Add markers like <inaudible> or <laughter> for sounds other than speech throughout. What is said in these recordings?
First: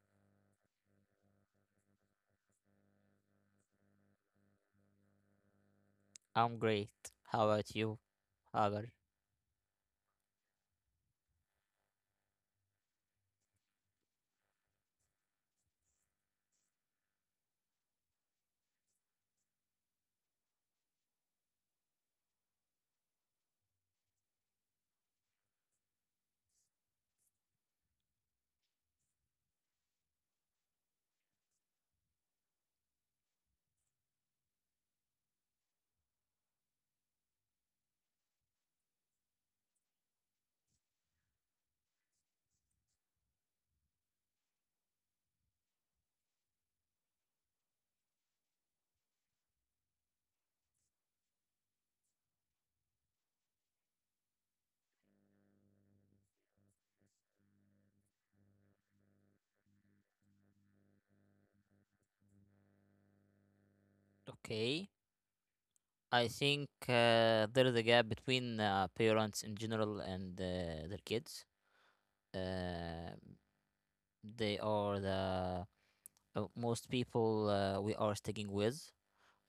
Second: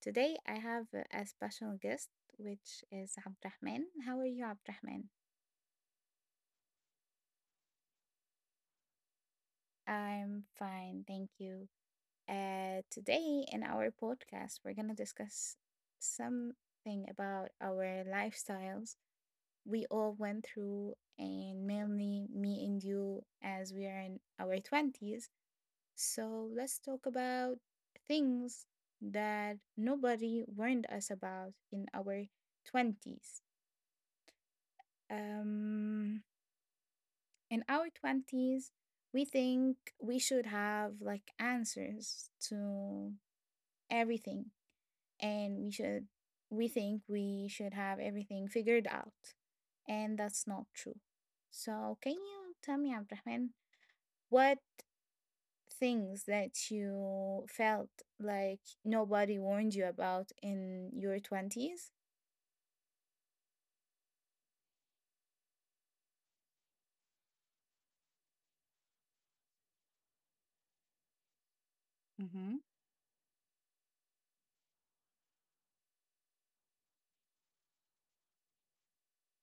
Today, I have a special guest, which is Abdrahman. How are you, Abdrahman? I'm great. How about you, Hagar? I'm fine, thank you. Today, in our podcast, we're going to discuss something about our lifestyles we all went through, and mainly me and you, as we are in our 20s. So let's talk about things that nobody warned us about in our 20s. Um, in our 20s, we think we should have like answers to everything, and we think we should have everything figured out, and that's not true. So, can you tell me, Abdrahman, what things that you felt like nobody warned you about in your 20s? Okay. I think there is a gap between parents in general and their kids. Mm-hmm. Uh, they are the most people we are sticking with,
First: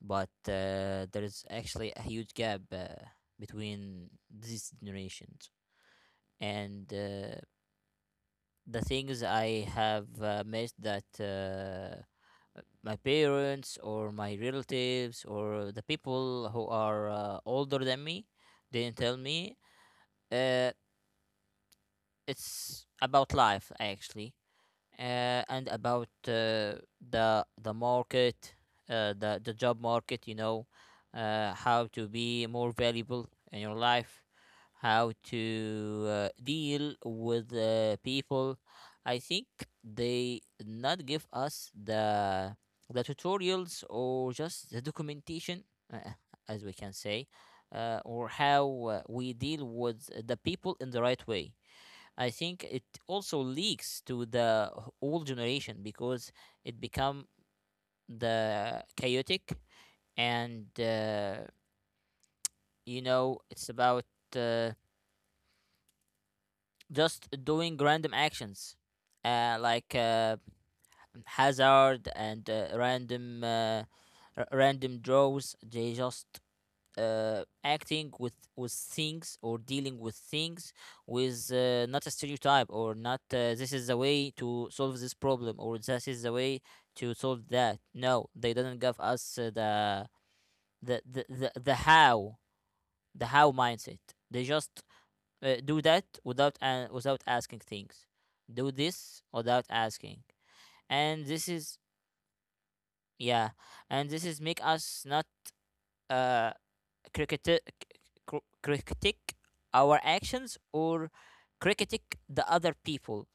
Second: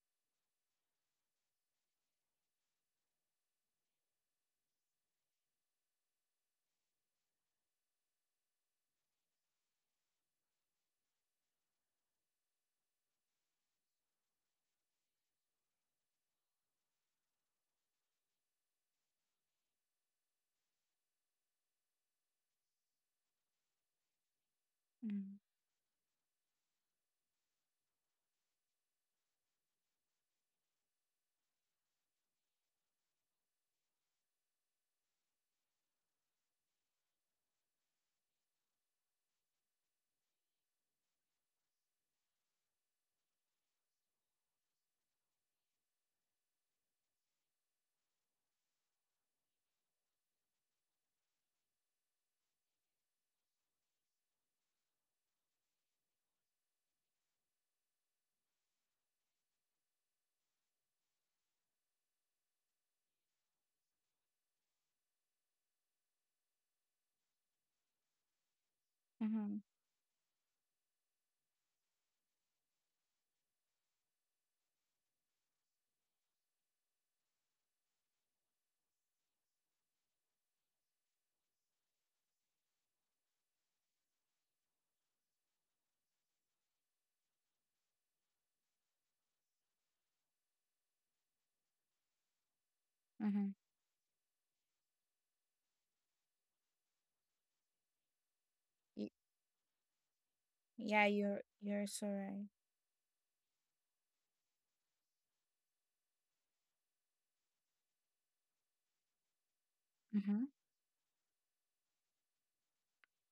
but there is actually a huge gap between these generations. And the things I have missed that my parents or my relatives or the people who are older than me didn't tell me, uh, it's about life actually, and about the market, the job market. You know, how to be more valuable in your life, how to deal with people. I think they not give us the tutorials or just the documentation, uh, as we can say, or how we deal with the people in the right way. I think it also leaks to the old generation because it become the chaotic, and you know, it's about uh, just doing random actions, Mm-hmm. Like hazard and random, random draws. They just acting with things or dealing with things with, not a stereotype or not, this is the way to solve this problem or this is the way to solve that. No, they didn't give us, the the the the how the Mm-hmm. how mindset. They just do that without, without asking things. Do Y- this without asking, Yeah, and you're this is, you're so right. yeah, and this is make us not, uh critic critic our Mm-hmm. actions or critic the other people.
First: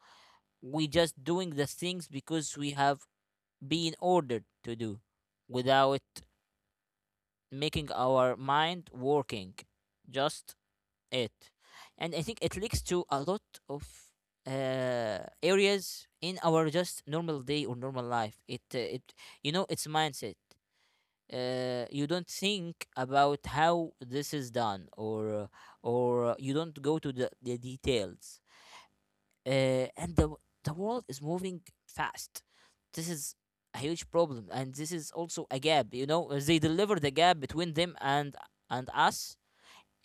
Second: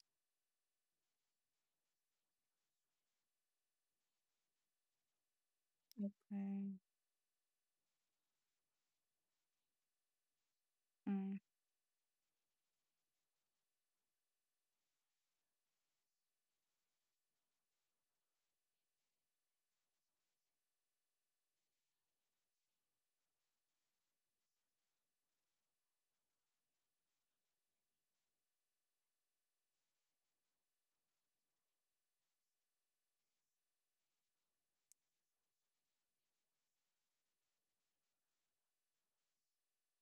We just doing the things because we have been ordered to do without Okay. making our mind working. Just it. Mm. And I think it leads to a lot of areas in our just normal day or normal life. It, it, you know, it's mindset. You don't think about how this is done, or you don't go to the details, uh, and the world is moving fast. This is a huge problem, and this is also a gap, you know. They deliver the gap between them and us,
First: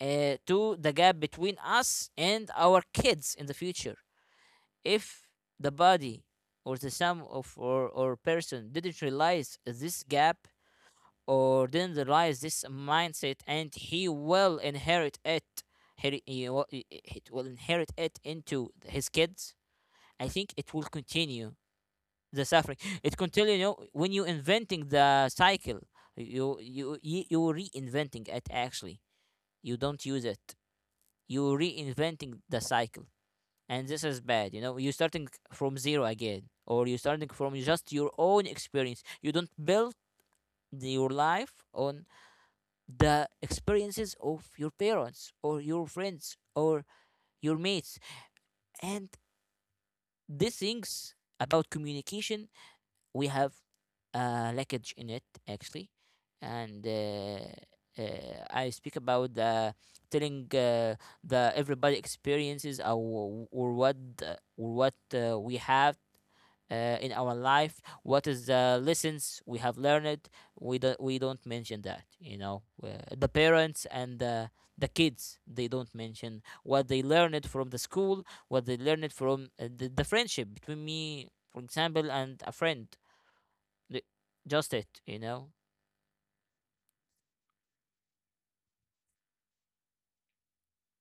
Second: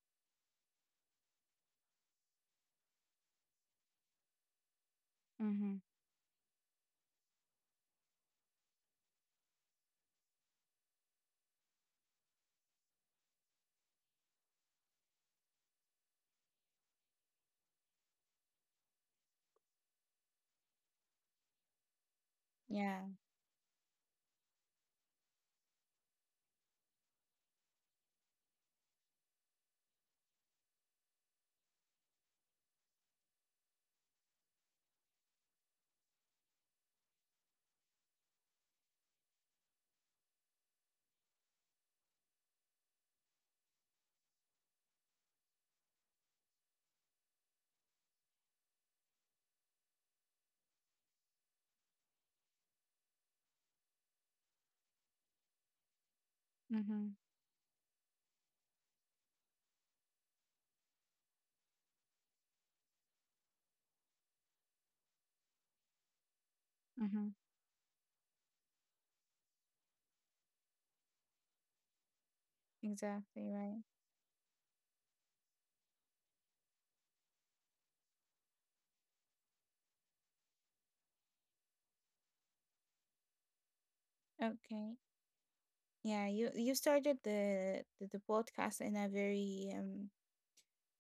to the gap between us and our kids in the future, if the Mm-hmm. body or the sum of, or person didn't realize this gap or didn't realize this mindset, and he will inherit it. He will inherit it into his kids. I think it will continue the suffering, Yeah. it continue, you know, when you inventing the cycle, you reinventing it actually. You don't use it, you reinventing the cycle, and this is bad, you know. You're starting from zero again, or you're starting from just your own experience. You don't build your life on the experiences of your parents or your friends or your mates. And these things about communication, we have leakage in it actually. and Mm-hmm. uh, uh, I speak about telling the everybody experiences, or what or what we have in Mm-hmm. our life, what is the lessons we have learned. We don't mention that, you know. The Exactly right. parents and the kids, they don't mention what they learned from the school, what they learned from the friendship between me, for example, and a friend. The- just Okay. it, you know. Yeah, you started the podcast in a very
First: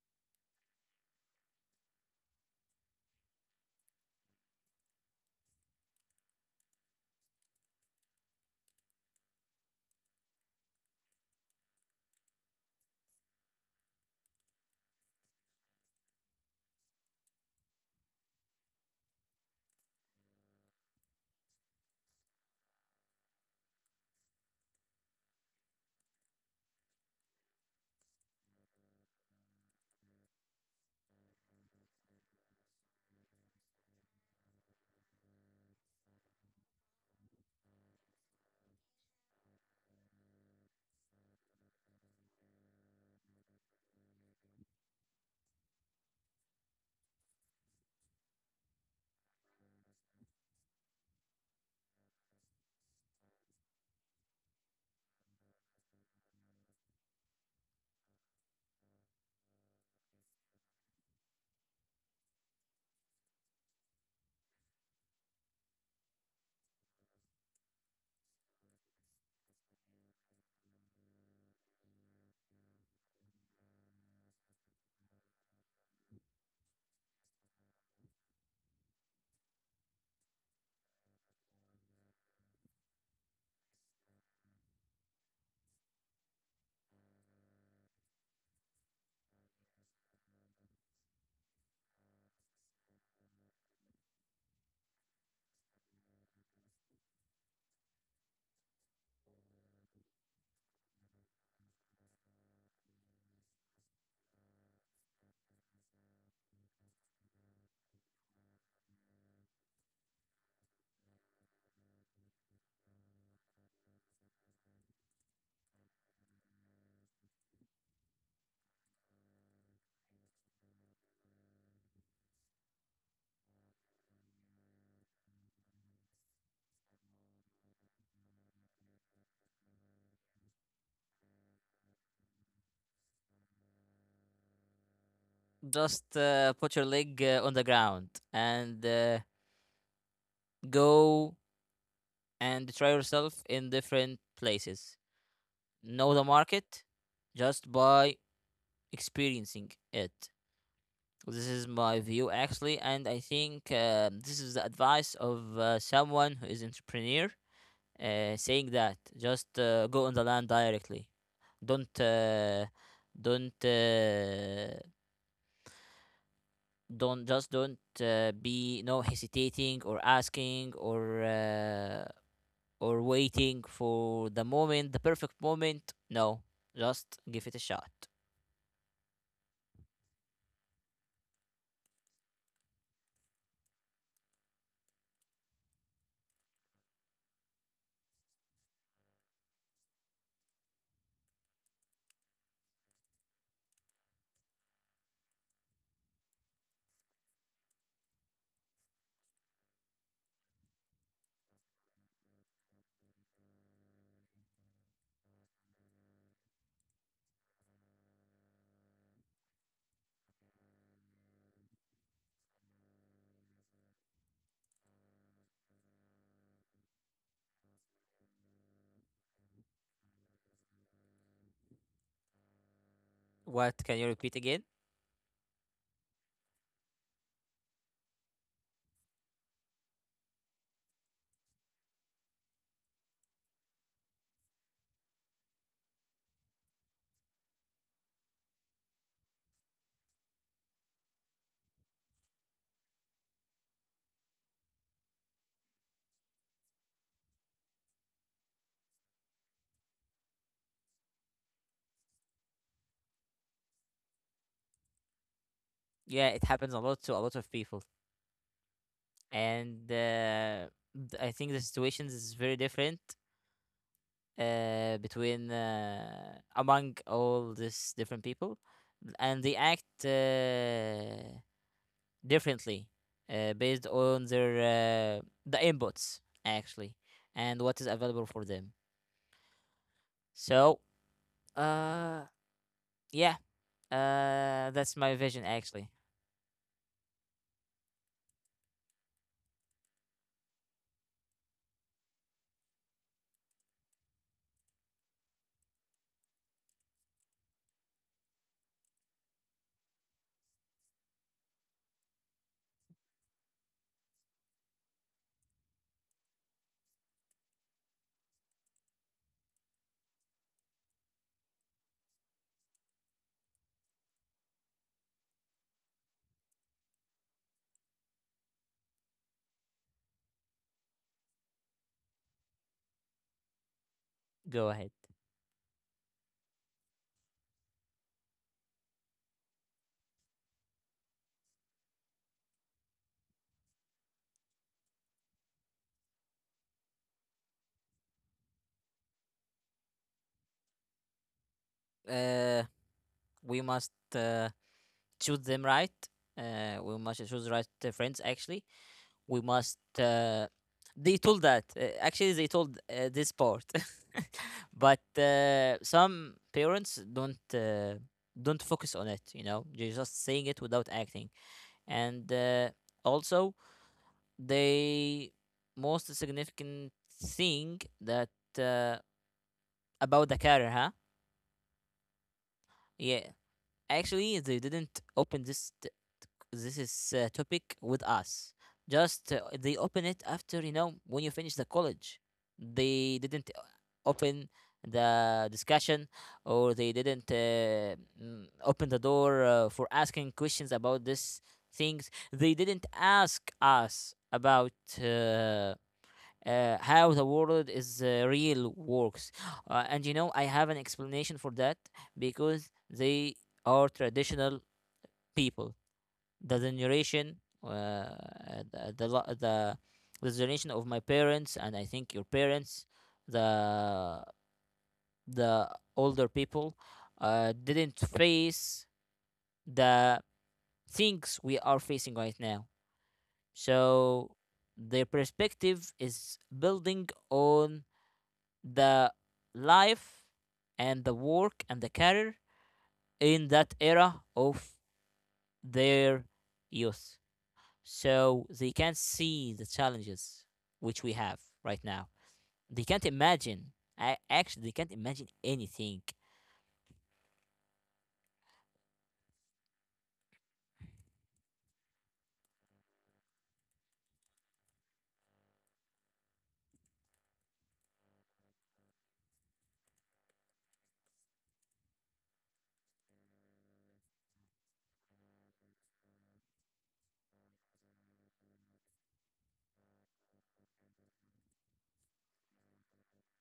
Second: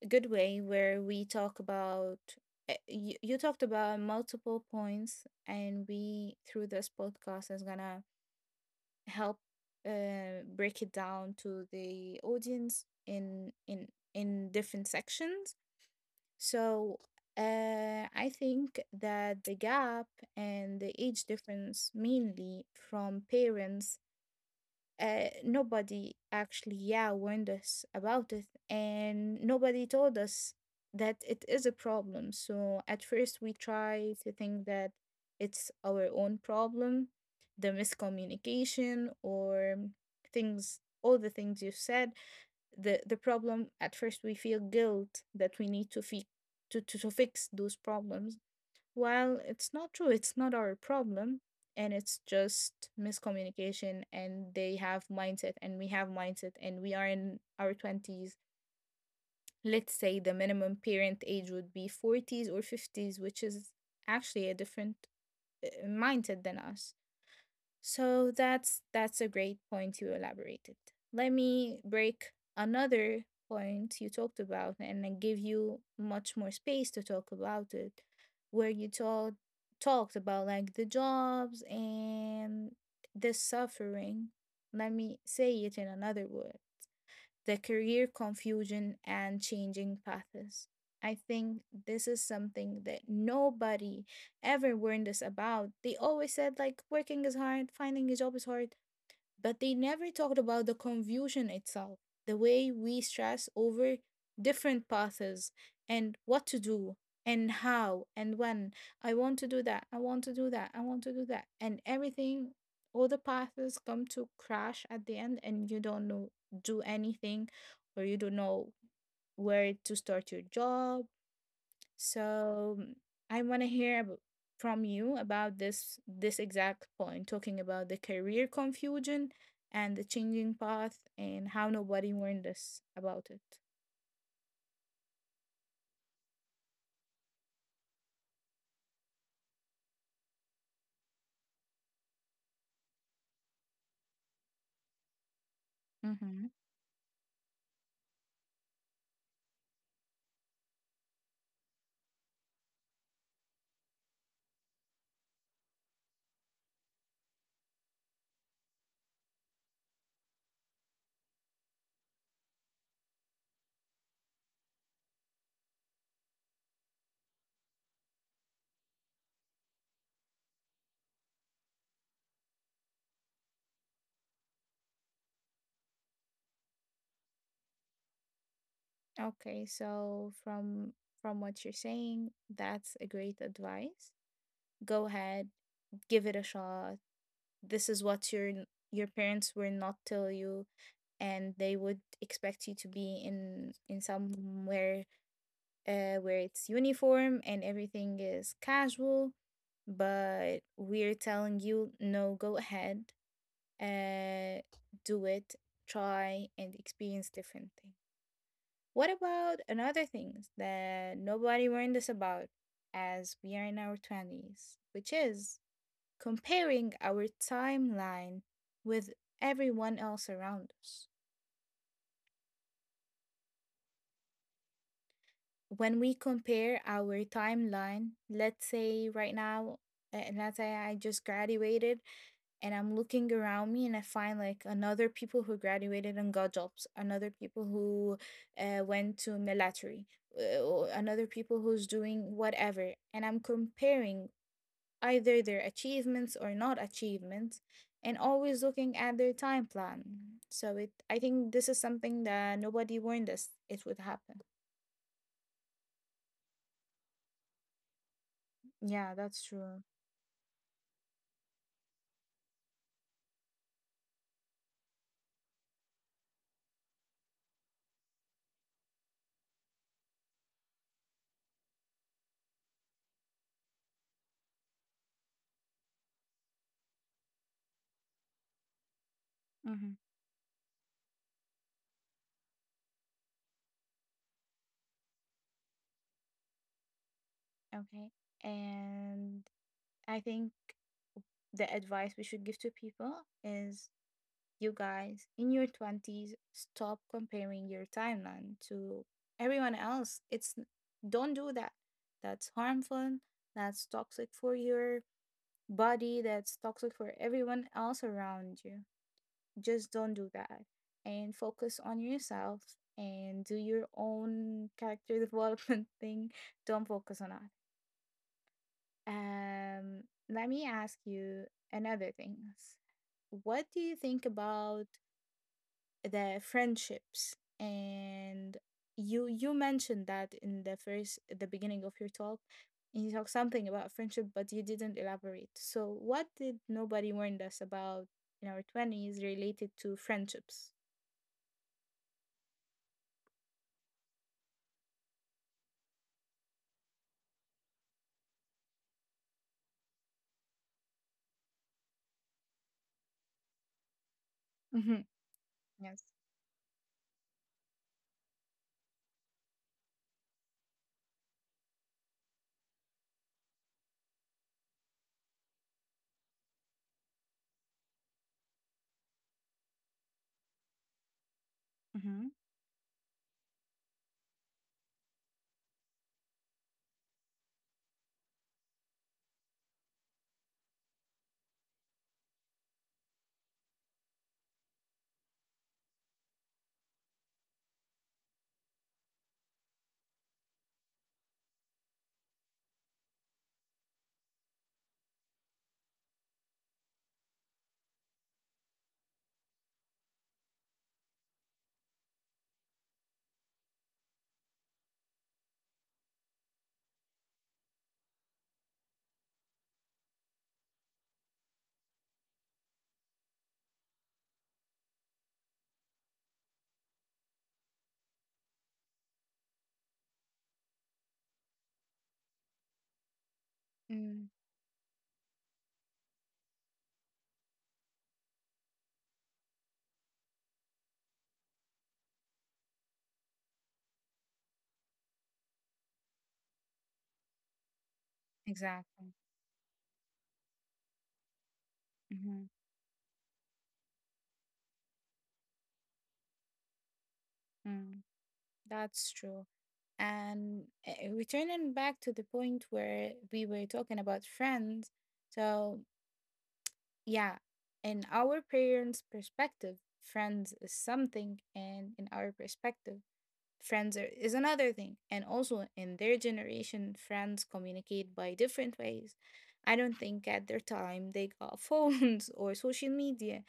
good way, where we talk about you talked about multiple points, and we, through this podcast, is gonna help break it down to the audience in different sections. So I think that the gap and the age difference, mainly from parents, nobody actually yeah warned us about it, and nobody told us that it is a problem. So at first we try to think that it's our own problem, the miscommunication, or things, all the things you said, the problem, at first we feel guilt that we need to fix to fix those problems. Well, it's not true. It's not our problem. And it's just miscommunication, and they have mindset, and we have mindset, and we are in our 20s. Let's say the minimum parent age would be 40s or 50s, which is actually a different mindset than us. So that's a great point you elaborated. Let me break another point you talked about and then give you much more space to talk about it, where you talked about like the jobs and the suffering. Let me say it in another word, the career confusion and changing paths. I think this is something that nobody ever warned us about. They always said, like, working is hard, finding a job is hard, but they never talked about the confusion itself, the way we stress over different paths and what to do and how and when. I want to do that, I want to do that, I want to do that. And everything, all the paths come to crash at the end, and you don't know, do anything, or you don't know where to start your job. So I want to hear from you about this exact point, talking about the career confusion and the changing path and how nobody warned us about it. Just put your leg on the ground and go and try yourself in different places. Know the Mm-hmm. market, just buy experiencing it. This is my view actually, and I think this is the advice of someone who is entrepreneur, saying that just go on the land directly. Don't uh, don't uh, don't be no hesitating or asking or waiting for the moment, the perfect moment. No, just give it a shot. Okay, so from what you're saying, that's a great advice. Go ahead, give it a shot. This is what your parents will not tell you, and they would expect you to be in somewhere where it's uniform and everything is casual, but we're telling you no, go ahead, uh, do it, try and experience different things. What about another things that nobody warned us about as we are in our 20s, which is comparing our timeline with everyone else around us? What can you repeat again? When we compare our timeline, let's say right now, let's say I just graduated, and I'm looking around me, and I find like another people who graduated and got jobs, another people who went to military, or another people who's doing whatever, and I'm comparing either their achievements or not achievements, and always looking at their time plan. So I think this is something that nobody warned us it would happen. Yeah, it happens a lot to a lot of people. Yeah, that's true. and uh, I think the situations is very different between among all these different people, and they act differently based on their the inputs actually and what is available for them. Hmm. So, uh, yeah, that's my vision actually. Okay. And I think the advice we should give to people is, you guys in your 20s, stop comparing your timeline to everyone else. It's don't do that. That's harmful. That's toxic for your body. That's toxic for everyone else around you. Just don't do that, and focus on yourself, and do your own character <laughs> development thing. Don't focus on others. Um, Let me ask you another thing. What do you think Go about ahead. the friendships? And you mentioned that in the beginning of your talk, and you talked something about friendship, but you didn't elaborate. So what did nobody warned us about in our 20s related to friendships? Uh, we must choose them right. We must choose the right friends actually. We must they told that actually, they told this part, <laughs> Mm-hmm. but Yes. some parents don't focus on it, you know. They're just saying it without acting. And also the most significant thing that uh, about the career, huh? Mm-hmm. Yeah, actually they didn't open this is topic with us. Just they open it after, you know, when you finish the college. They didn't open the discussion, or they didn't open the door for asking questions about these things. They didn't ask us about. Uh, how the world is real works, and you know, I have an explanation for that, because they are traditional people. The generation, uh, the the, the the generation of my parents, and I think your parents, the the older people didn't face the things we are facing right now. Mm, So their perspective is building on the life and the work and the career in that era of their youth, so they can't exactly. see the challenges which we have right now. Mm-hmm. They can't imagine, actually they can't imagine anything. Mm. That's true. And returning back to the point where we were talking about friends, so yeah, in our parents' perspective, friends is something, and in our perspective, friends is another thing. And also in their generation, friends communicate by different ways. I don't think at their time they got phones <laughs> or social media.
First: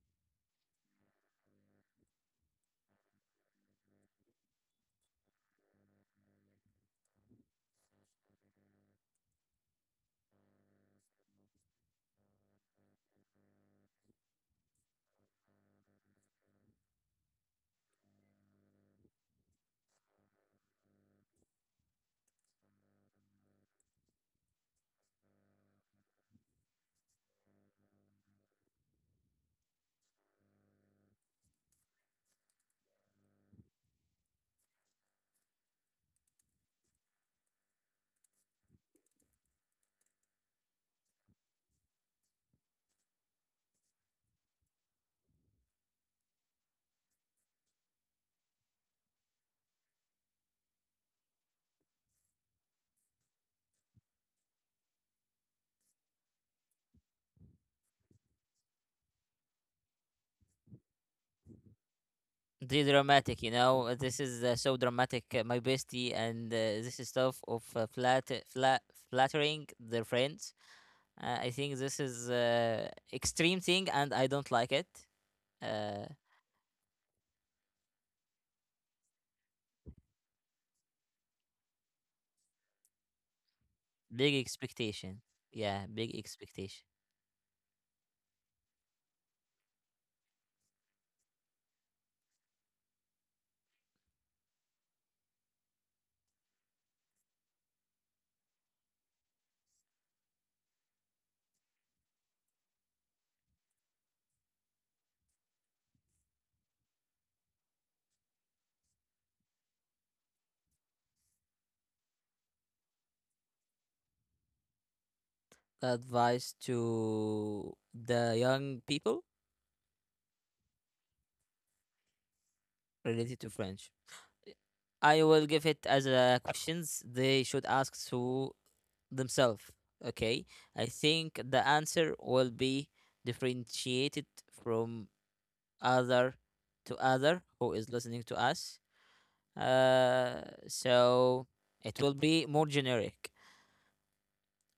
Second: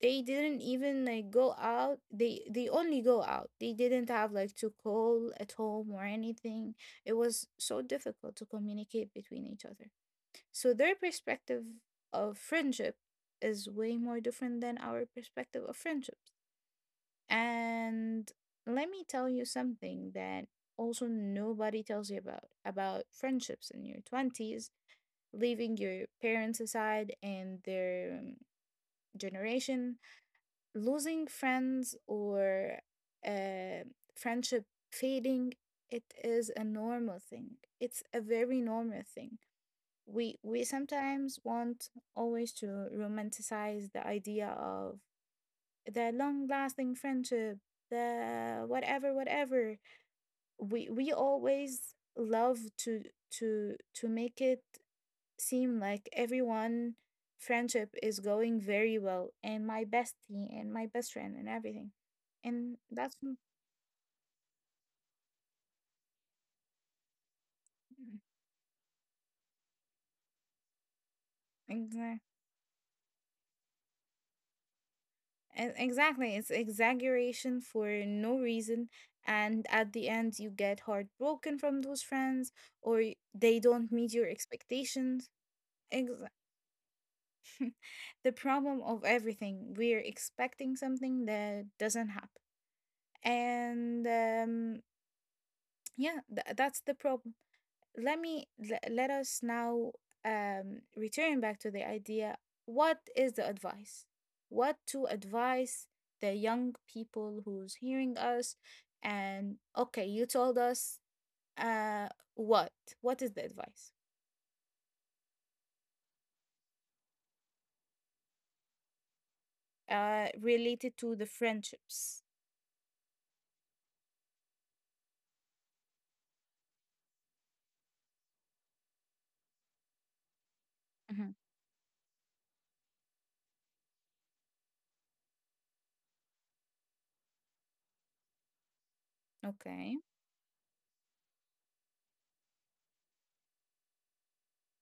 They didn't even like go out. They only go out. They didn't have like to call at home or anything. It was so difficult to communicate between each other. So their perspective of friendship is way more different than our perspective of friendships, and let me tell you something that also nobody tells you about friendships in your 20s, leaving your parents aside and their generation, losing friends, or uh, friendship fading. It is a normal thing. It's a very normal thing. We sometimes want always to romanticize the idea of the long lasting friendship, the whatever whatever, we always love to make it seem like everyone friendship is going very well, and my bestie and my best friend and everything, and The that's... dramatic, you know. This is so dramatic, my bestie and this is stuff of flat flattering their friends. I think this Exactly, is extreme thing, and I don't like it. uh, exactly, it's exaggeration for no reason. And at the end you get heartbroken from those friends, or they don't meet your big expectation, expectations. yeah, big Exa- expectation. <laughs> the problem of everything we're expecting something that doesn't happen, and yeah, that's the problem. Let us now return back to the idea, what is the advice, what to advise the young people who's hearing us, and okay, you told us uh, what what is the advice Advice to the young people, related to the friendships. related to french, I will give it as a questions they should ask to themselves. Okay, I Hmm. think the answer will be differentiated from other to other who is listening to us. Okay. Uh, so it will be more generic.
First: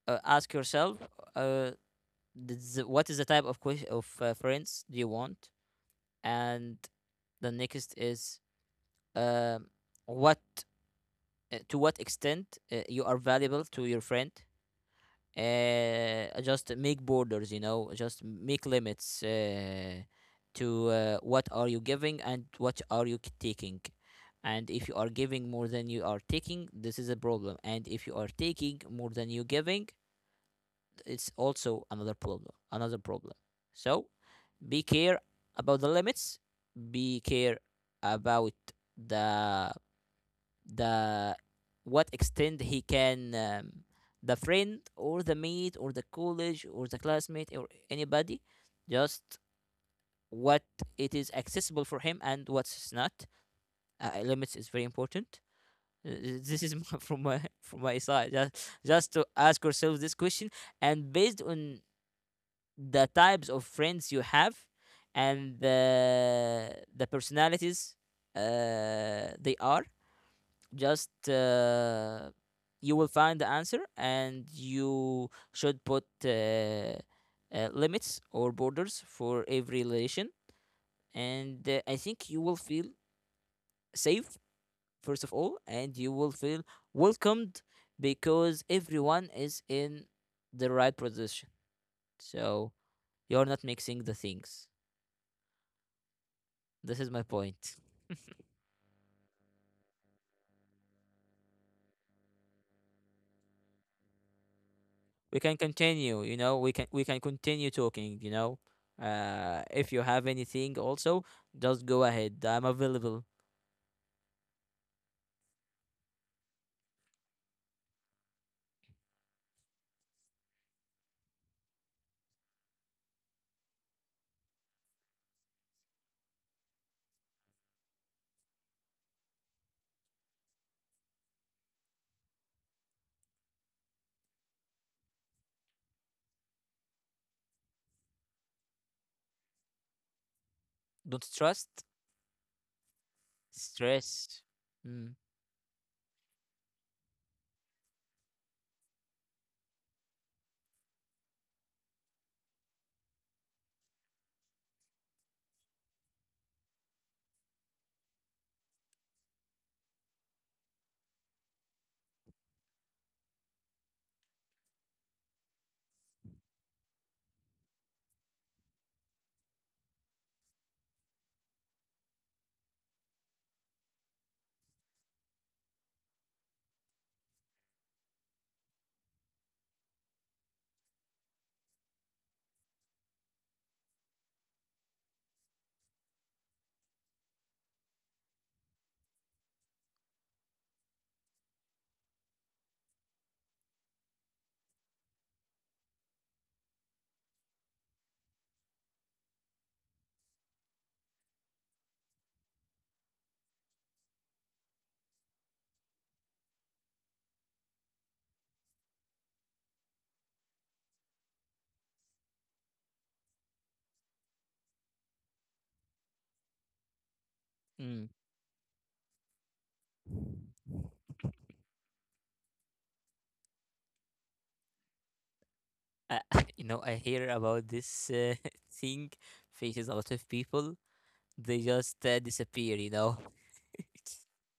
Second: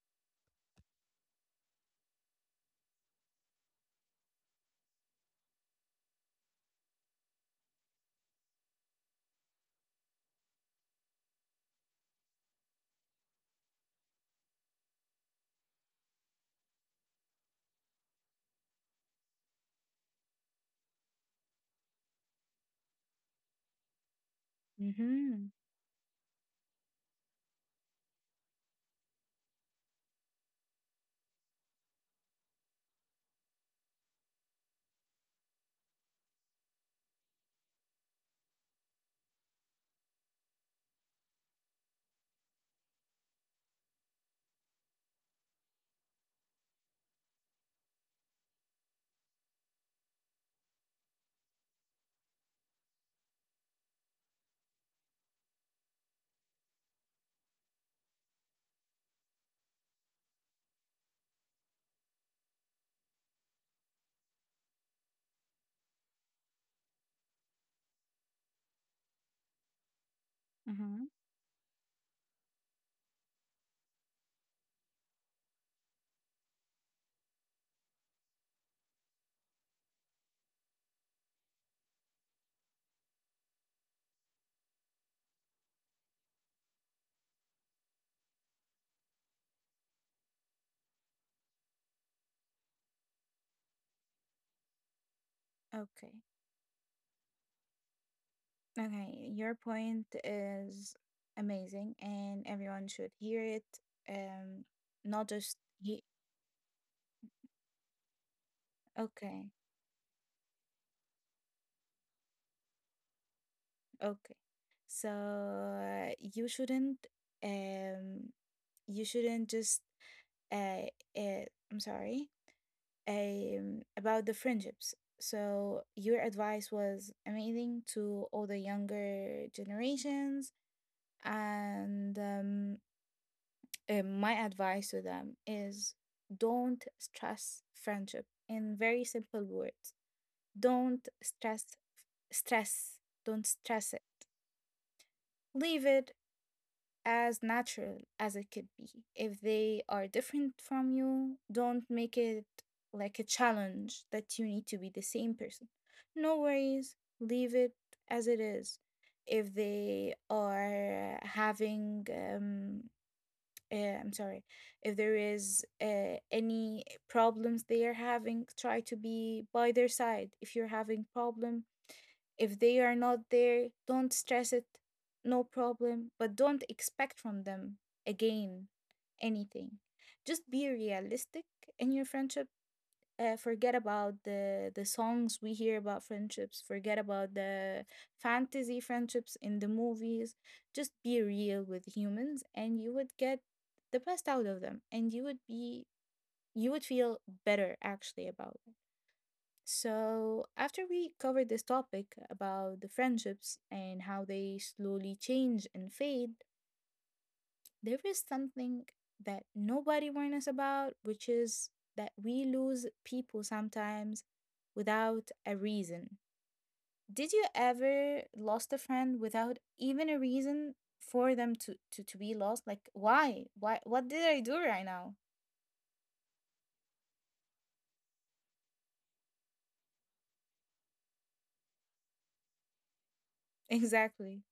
Ask yourself, uh, this, what is the type of friends do you want, and the next is, um, what to what extent you are valuable to your friend. Just make borders, you know, just make limits to what are you giving and what are you taking. And if you are Mm-hmm. giving more than you are taking, this is a problem, and if you are taking more than you giving, it's also another problem, another problem. So be care about the limits, be care about the the what extent he can, the friend or the mate or the college or the classmate or anybody, just what, it is accessible for him and what's not. Limits is very important. This is <laughs> from my side, just to ask yourself this question. And based on the types of friends you have and the the personalities they are, Mm-hmm. just you will find the answer, and you should put limits or borders for every relation. And I think you will feel safe first of all, and you will feel welcomed because everyone is in the right position, so you're not mixing the things. Okay. This is my point. Okay, your point is amazing and everyone should hear it, um, not We can just continue, you know, we can continue talking, you know. Okay, If you have anything also, just go ahead, I'm available. okay. So you shouldn't um just, uh, uh I'm sorry, about the friendships. So your advice was amazing to all the younger generations, and my advice to them is, don't stress friendship in very simple words. Don't Don't trust, stress. Don't stress it. stress, mm, Leave it as natural as it could be. If they are different from you, don't make it like a challenge that you need to be the same person. No worries, leave it as it is. If they are having, I'm sorry, if there is any problems they are having, try to be by their side. If you're having problem, if they are not there, don't stress it. No problem. But don't expect from them again anything. Just be realistic in your friendship. Forget about the songs we hear about friendships. Forget about the fantasy friendships in the movies. Just be real with humans, and you would get the best out of them, and you would feel better actually about... So, after we covered this topic about the friendships and how they slowly change and fade, there is something that nobody warned us about, which is that we lose people sometimes without a reason. Did you mm. ever lost a friend without even a reason for them to be lost? Like, why? Why? What did I do right now? <laughs> <laughs> You know, I hear about this <laughs> thing faces a lot of people. They just disappear, you know, <laughs> Exactly.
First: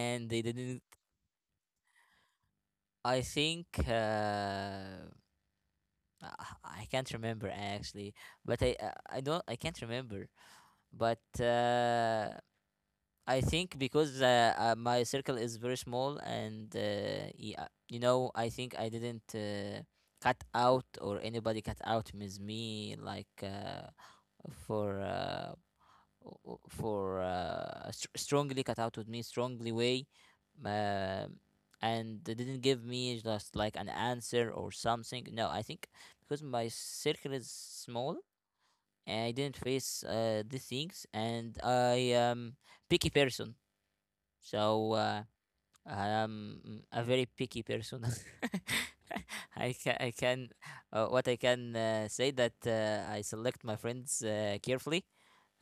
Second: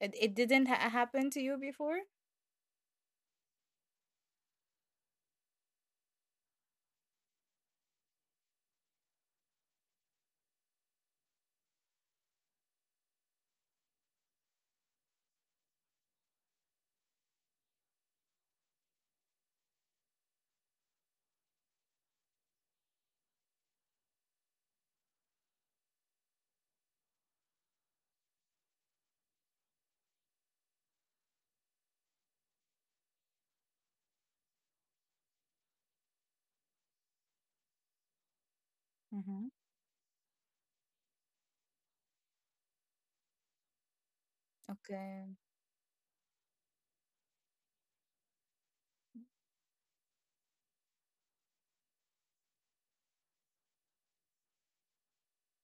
It, it they didn't didn't, happen to you before? i think uh I can't remember actually, but I don't, I can't remember. But I think because my circle is very small and yeah, you know, I think I didn't cut out, or anybody cut out with me like for for strongly cut out with me strongly way, uh, and they didn't give me just like an answer or something. No, I think because my circle is small, I Hmm. didn't face these things, and I am picky person. So Okay. I'm a very picky person. <laughs> I can what I can say that I select my friends carefully,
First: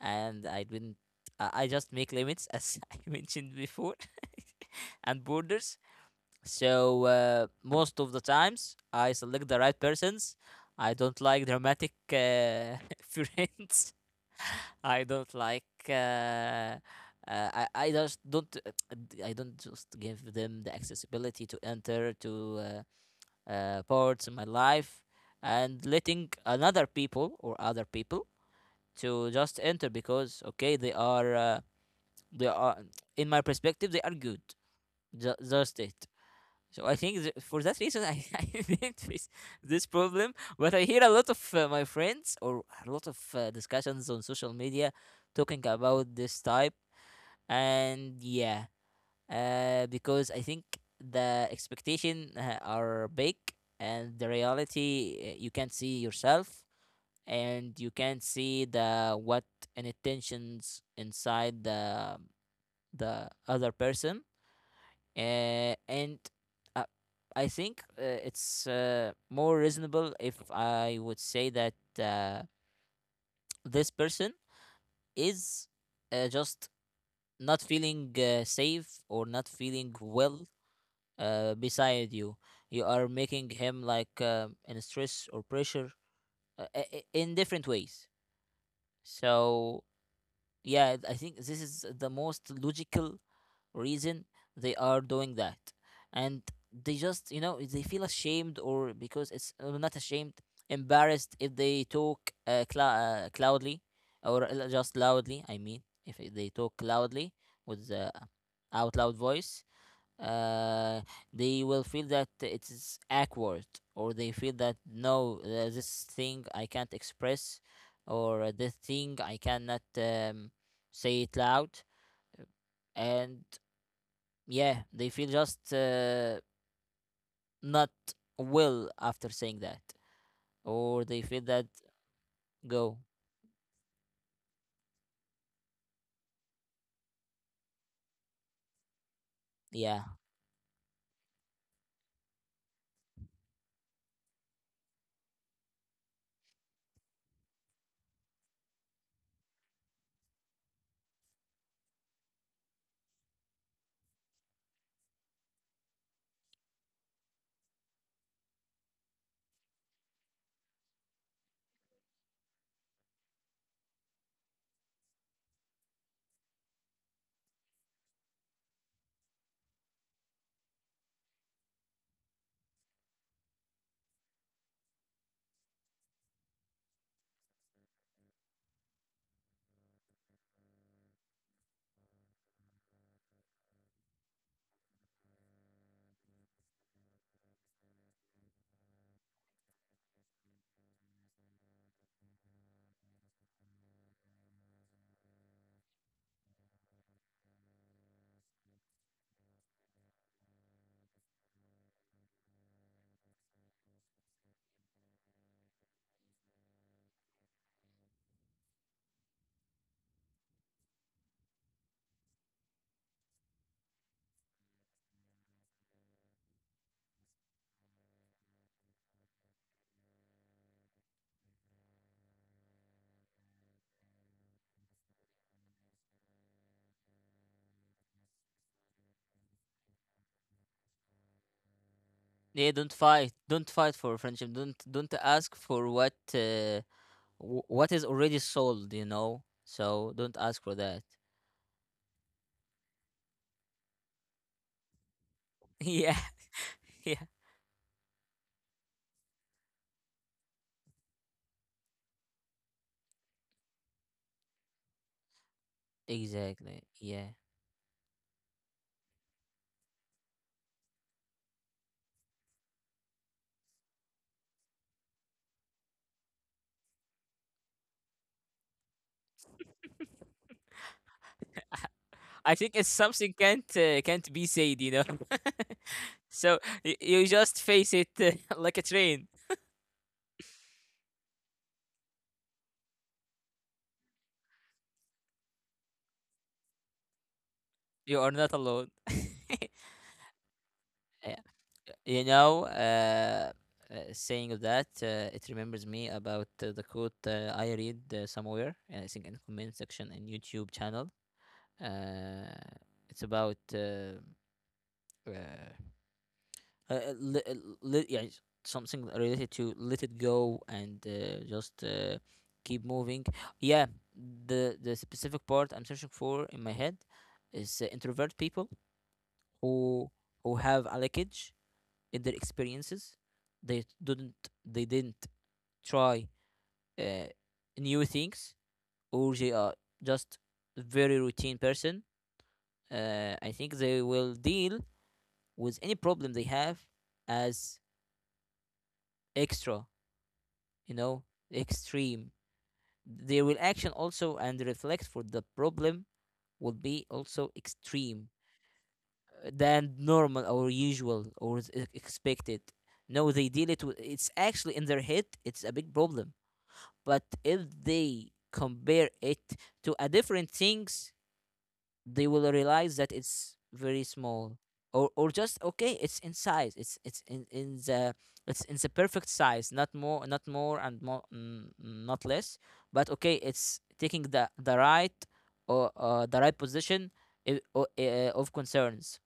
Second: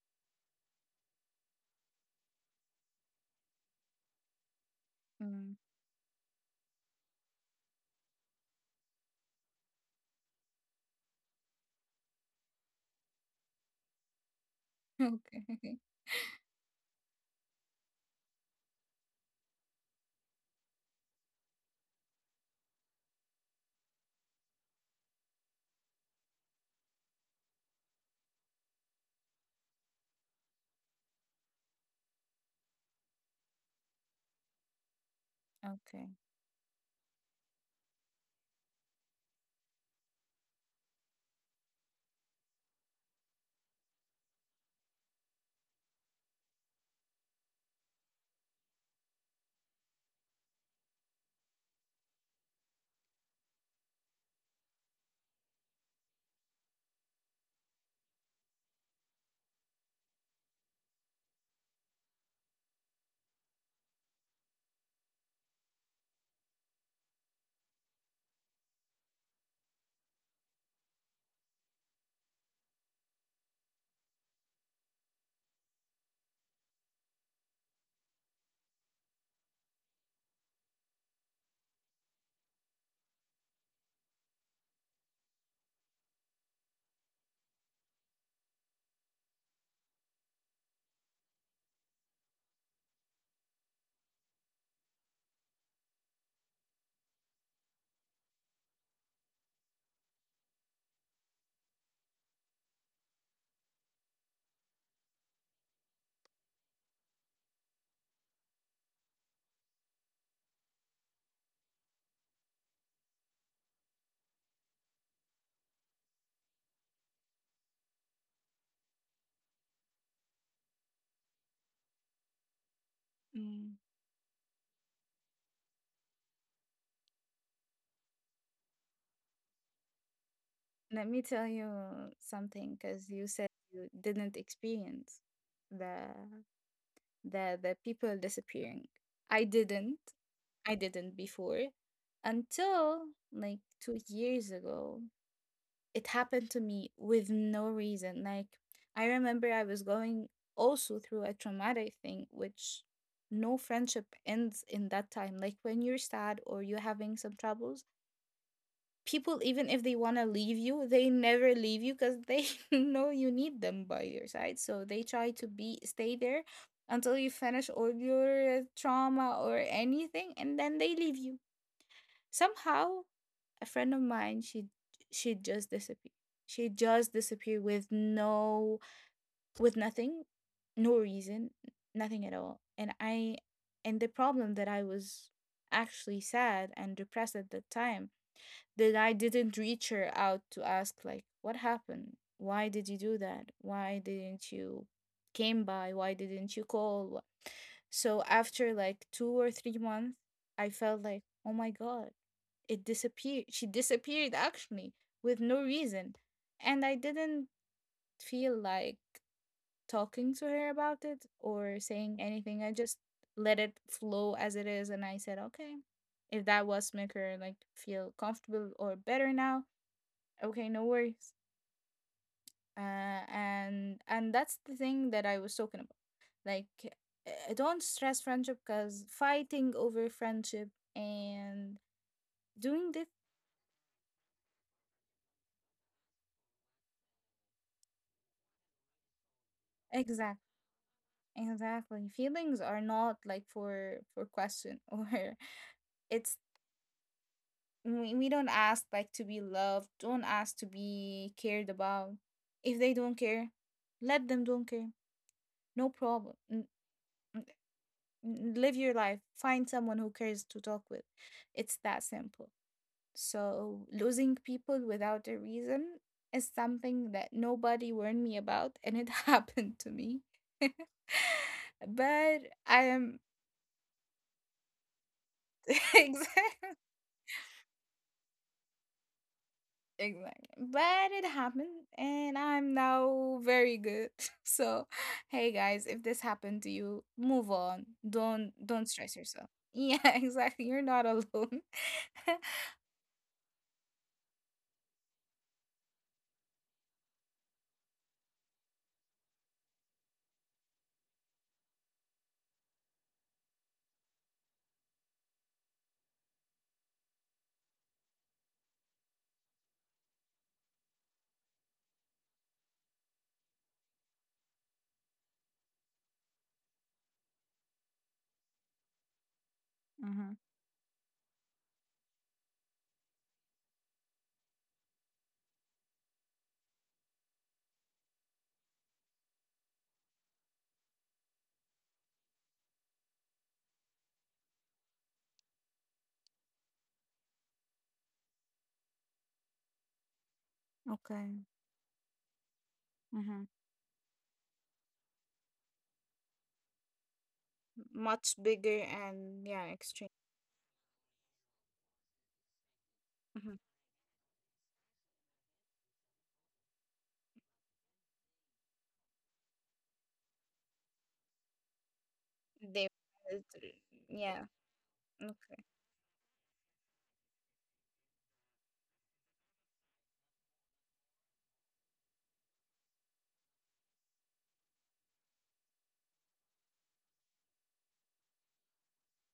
and I didn't, I just make limits as <laughs> I mentioned before <laughs> and Mm. borders. So most of the times I select the right persons. I don't like dramatic <laughs> friends, I don't like. Okay. <laughs> I just don't. <tsk> I don't just give them the accessibility to enter to uh, parts in my life, and letting another people or other people to just enter because okay, they are they are, in my perspective they are good. Just it. Okay. So I think for that reason, <laughs> I didn't face this problem. But I hear a lot of my friends or a lot of discussions on social media talking about this type. And yeah, because I think the expectation are big and the reality, you can't see yourself and you can't see the what and intentions inside the other person, and uh, I think it's more reasonable if I would say that, uh, this person is just not feeling safe or not feeling well beside you. You are making him like in stress or pressure, in different ways. So yeah, I think this is the most logical reason they are doing that. And they just, they feel ashamed, or because it's not ashamed, embarrassed, if they talk loudly. Or just loudly, I mean, if they talk loudly with the out loud voice, uh, they will feel that it is awkward, or they feel that no, this thing I can't express, or this thing I cannot, say it loud. And Mm. yeah, they feel just not well after saying that, Let or me they feel tell that you something, go. because you said you didn't experience the the people disappearing. I didn't. Yeah, I didn't before until like 2 years ago. It happened to me with no reason. Like, I remember I was going also through a traumatic thing, which no friendship ends in that time. Like, when you're sad or you're having some troubles, people, even if they want to leave you, they never leave you, because they <laughs> know you need them by your side, so they try to be stay there until you finish all your trauma or anything, and then they leave you somehow. A friend of mine, she just disappeared, she just disappeared with no with nothing, no reason, nothing at all, and I, and the problem that I was actually sad and depressed at the time, that I didn't reach her out to ask, like, what happened? Why did you do that? Why didn't you came by? Why didn't you call? So after like 2 or 3 months, I felt like, "Oh my god, it disappeared. She disappeared actually with no reason." And I didn't feel like talking to her about it or saying anything. I just let it flow as it is and I said, "Okay, if that was make her like feel comfortable or better now. Okay, no worries." And that's the thing that I was talking about. Like, don't stress friendship, because fighting over friendship and yeah, doing don't this fight, don't fight for friendship, don't ask for what, what is already sold, you know. So exact don't ask for that. exactly, feelings are not like for question <laughs> or <laughs> yeah. it's, Yeah. we don't ask like to be loved, don't ask to be cared about. If they don't care, let them don't care. No problem. Exactly. Yeah. Live your life, find someone who cares to talk with. It's that simple. So, losing people without a reason is something that nobody warned me about, and it <laughs> happened to me. <laughs> But I I think it's am, something can't be said, you know. <laughs> <laughs> so exactly, you just face it, <laughs> like a train. exactly. But it happened, and I'm now very good. <laughs> So, hey guys, if this happened to you, move on. You are Don't not don't alone. stress yourself. <laughs> Yeah, exactly. You're not Uh, alone. You <laughs> know, saying of that, it remembers me about the quote I read somewhere. I think in the comment section in YouTube channel. Uh, it's about uh, uh, uh, li- uh, yeah, something related to let it go and just keep moving. Yeah, the specific part I'm searching for in my head is introvert people who Mm-hmm. who have a leakage in their experiences. They didn't try uh, new things, or they are just very routine person. I think they will deal with any problem they have as extra, you know, Okay. extreme. Mm-hmm. Their reaction also and reflect for the problem would be also Much extreme, bigger, and yeah, than extreme. normal or usual or is expected. No, they Mhm. deal it with, it's actually in their head, it's a big problem. But if they compare it to a different things, they will They, realize that uh, it's very yeah, small. Or just okay. okay, it's in size, it's in the, it's in the perfect size, not more, not more and more not less. But okay, it's taking the right, or the right position, of concerns.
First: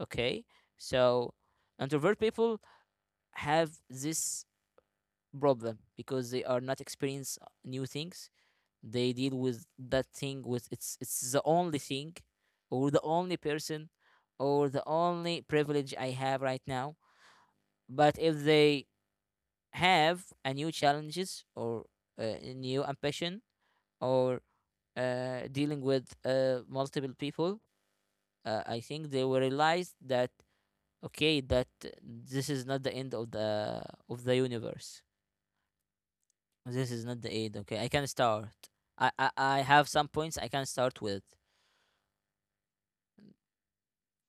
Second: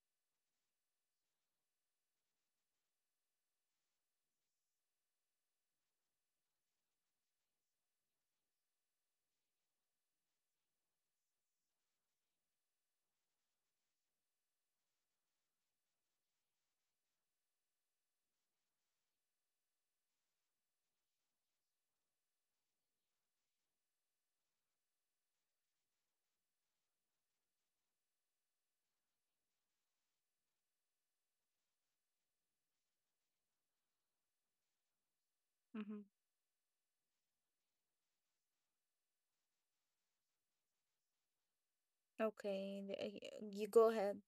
Okay. So introvert people have this problem because they are not experience new things. They deal with that thing with, it's the only thing, or the only person, or the only privilege I have right now. But if they have a new challenges, or a new ambition, or dealing with multiple people, I think they will realize that, okay, that this is not the end of the universe. Mhm. This is not the end. Okay, I can start. I have some points I can start with. Okay, you go ahead.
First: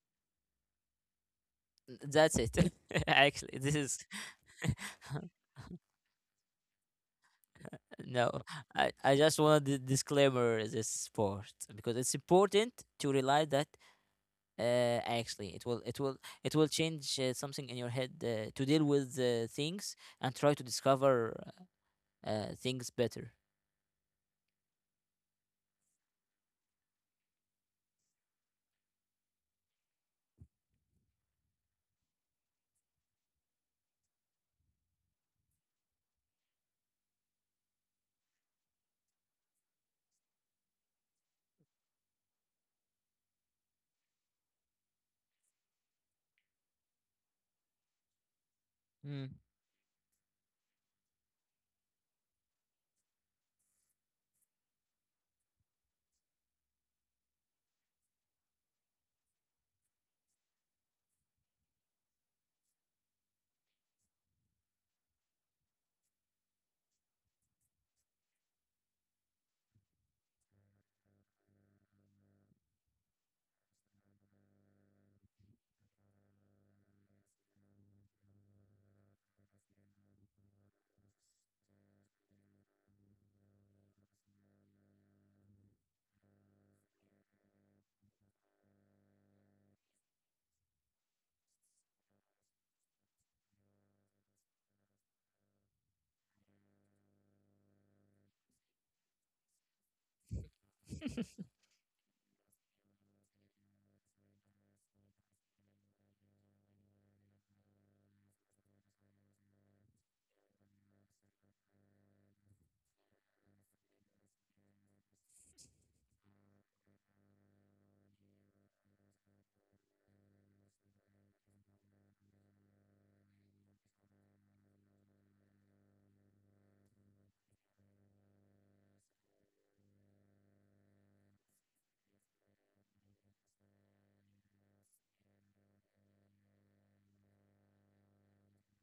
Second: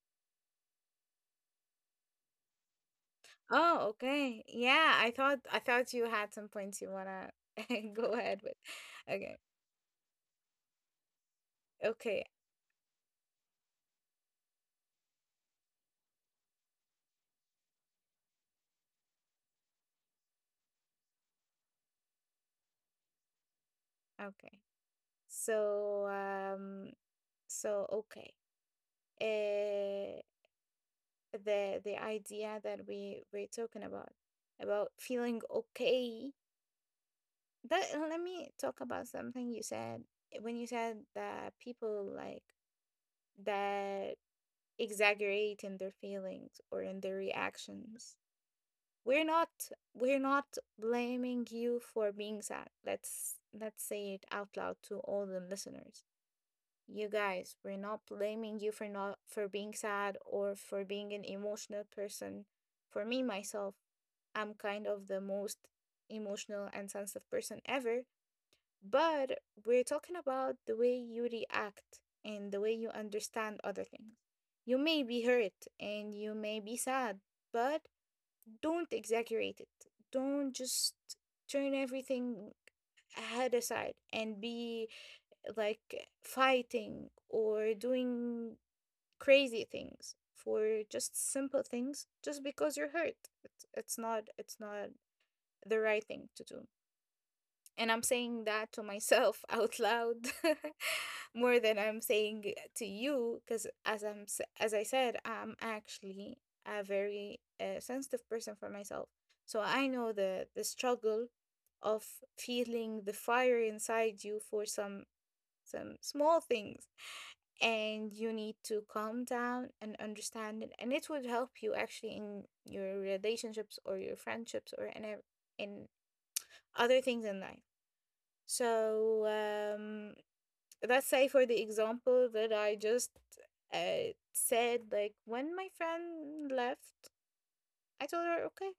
That's it. <laughs> Actually, this Oh, is, okay. <laughs> Yeah, I thought you had some points you wanna <laughs> go no. ahead with. I Okay. just want to disclaimer this sport because it's Okay. important to realize that, actually, it will change something in your head to deal with things and try to discover things better. Okay. So, um so, okay. Uh the idea that we we're talking about feeling okay. That, let me talk about something you said, when you said that people like that exaggerate in their feelings or in their reactions. Mm. We're not we're not blaming you for being sad. Let's say it out loud to all the listeners. You guys, we're not blaming you for not, for being sad or for being an emotional person. For me myself, I'm kind of the most emotional and sensitive person ever, but we're talking about the way you react and the way you understand other things. You may be hurt and you may be sad, but don't exaggerate it. Don't just turn everything head aside and be like fighting or doing crazy things for just simple things just because you're hurt. It's not the right thing to do. And I'm saying that to myself <laughs> out loud <laughs> more than I'm saying it to you, because as I said, I'm actually a very sensitive person for myself. So I know the struggle of feeling the fire inside you for some small things, and you need to calm down and understand it, and it would help you actually in your relationships or your friendships or in in other things in life. So um, let's say for the example that I just said, like when my friend left, I told her, okay,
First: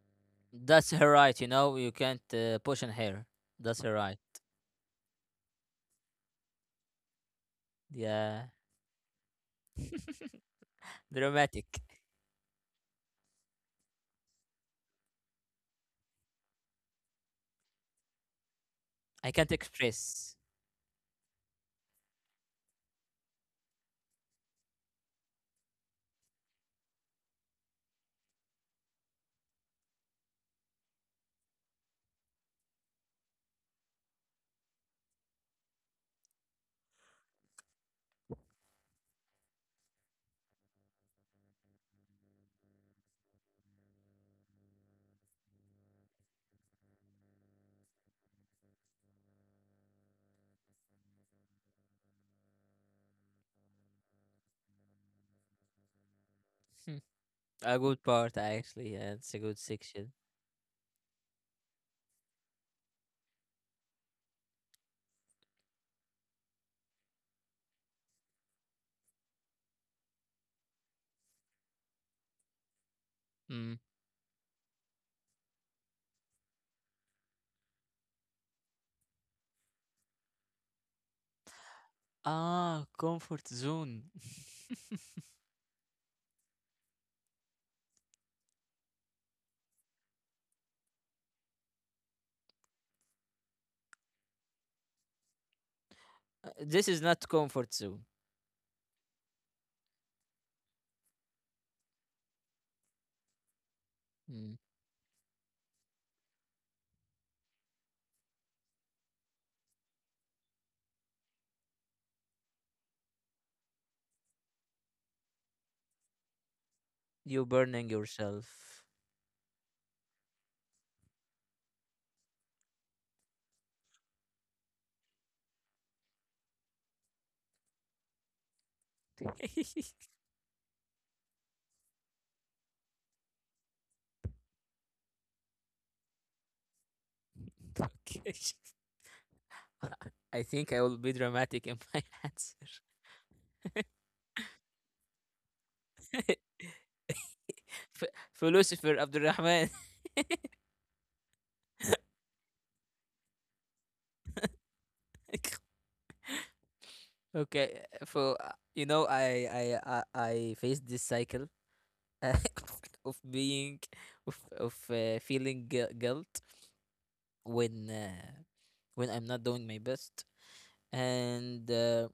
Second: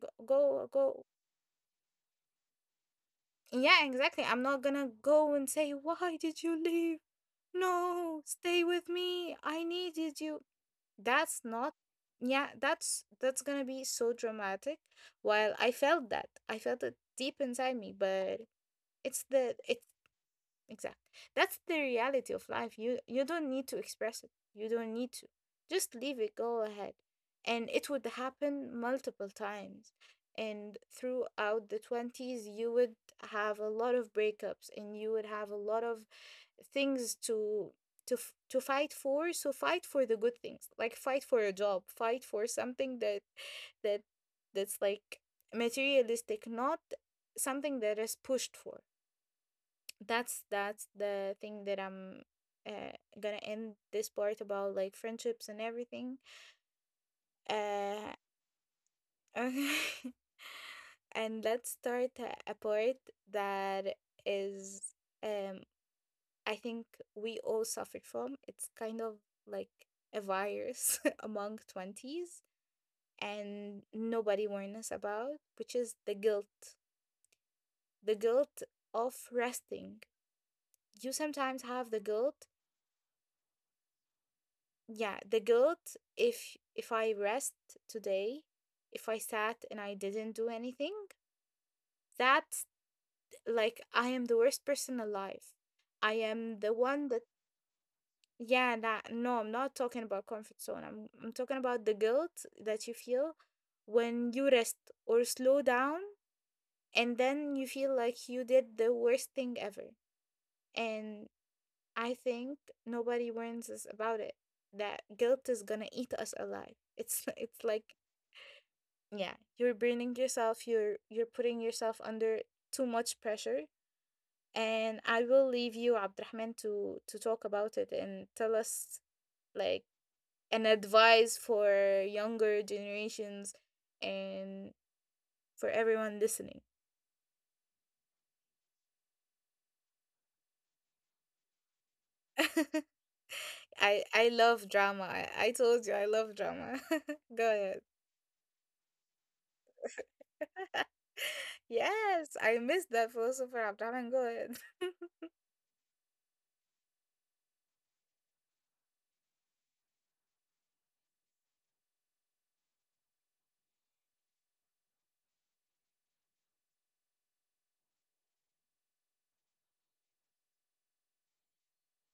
go, go, That's go. her right. You know you can't push on her. That's Yeah, her right. exactly. I'm not gonna go and say, why did you leave? No, Yeah, stay with me. I needed you. That's not. dramatic. Yeah, that's gonna be so dramatic. While I felt that, I felt it deep inside me, but it's I can't the it's express. exactly. That's the reality of life. You don't need to express it. You don't need to. Just leave it, go ahead. And it would happen multiple times. And throughout the 20s, you would have a lot of breakups and you would have a lot of things to to fight for. So fight for the good things. Like fight for a job, fight for something that that that's like materialistic, not something that is pushed for. That's the thing that I'm uh, gonna end this part about like friendships and everything. <laughs> a good Uh, part actually. Yeah, it's a <laughs> good section. okay, and let's start a part that is um I think we all suffered from. It's kind of like a virus <laughs> among twenties, Hmm. and nobody warned us about, which is the guilt of resting. You sometimes have the guilt. Ah, comfort zone. <laughs> Yeah, the guilt, if I rest today, if I sat and I didn't do anything, that's like I am the worst person alive. I am the This is one that, not comfort zone. yeah, that no, I'm not talking about comfort zone. I'm talking about the guilt that you feel when you Mm. rest or slow down, and then you feel like you did the worst thing ever. And I think nobody warns us about it. That guilt is gonna eat us alive. It's <laughs> You're it's burning like, yourself. yeah, you're burning yourself, you're putting yourself under too much pressure. And I will leave you, Abdurrahman, to talk about it and tell us <laughs> like an advice for younger generations and for everyone listening. okay. <laughs> I think I will be dramatic in my <laughs> answer. <laughs> I love drama. I told you I love drama. <laughs> Go ahead. Philosopher Abdulrahman. <laughs> Yes, I missed that, philosopher Abdurrahman. Go ahead. <laughs> okay, for you know, I faced this cycle uh, <laughs> of being of feeling guilt when uh, when I'm not doing my best. and uh,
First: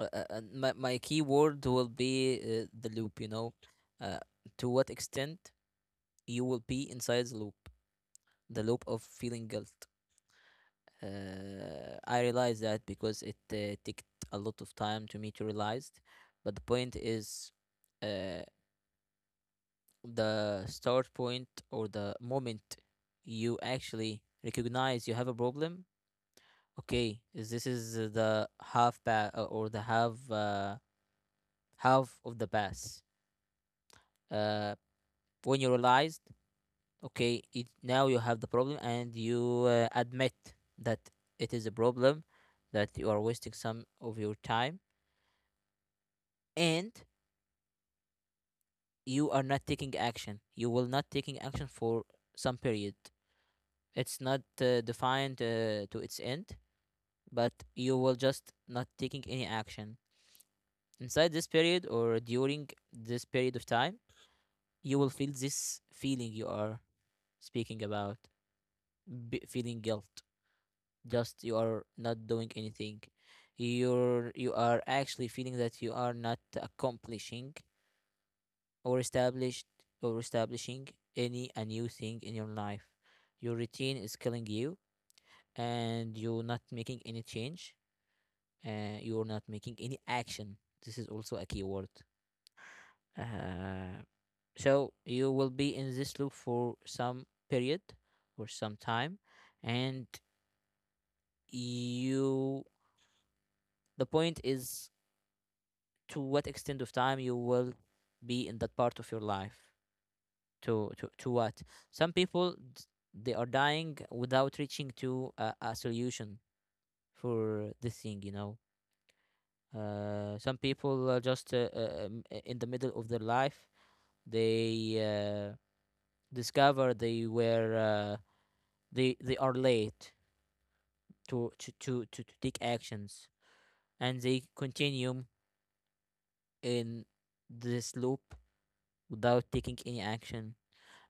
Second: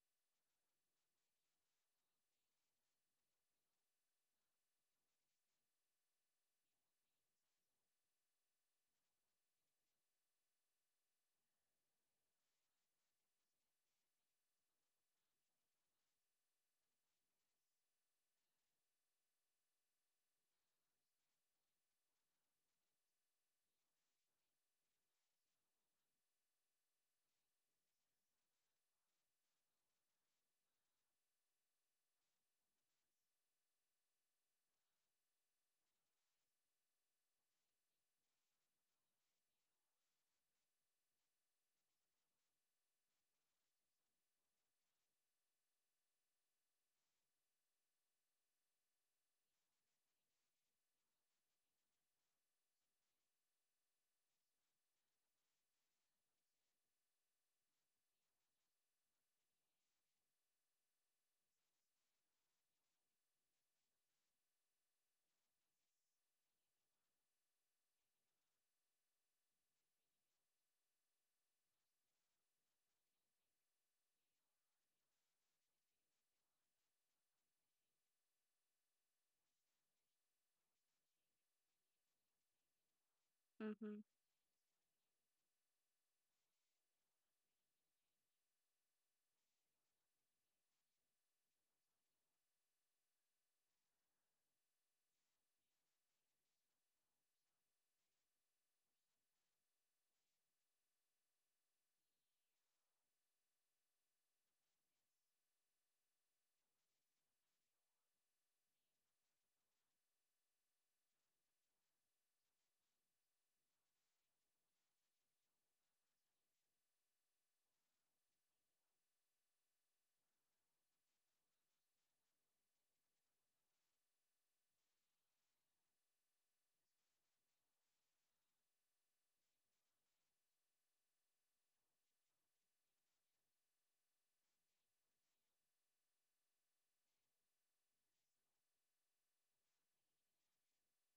my key word will be the loop, you know, uh, to what extent you will be inside the loop, the loop of feeling guilt. I realized that because it took a lot of time to me to realize. But the point is, uh, the start point, or the moment you actually recognize you have a problem, okay, is, this is the half path, or the half half of the path. uh, when you realized, okay, it, now you have the problem, and you admit that it is a problem, that you are wasting some of your time, and you are not taking action, you will not taking action for some period. It's not defined to its end, but you will just not taking any action. Inside this period, or during this period of time, you will feel this feeling you are speaking about, feeling guilt, just, you are not doing anything. You're, you are actually feeling that you are not accomplishing, or established, or establishing any a new thing in your life, your routine is killing you, and you're not making any change. You're not making any action. This is also a key word. uh, so you will be in this loop for some period, or some time, and you, the point is, to what extent of time you will be in that part of your life. To to what, some people they are dying without reaching to a solution for this thing, you know. Some people are just in the middle of their life, they uh, discover they were they they are late to take actions, and they continue in this loop without taking any action.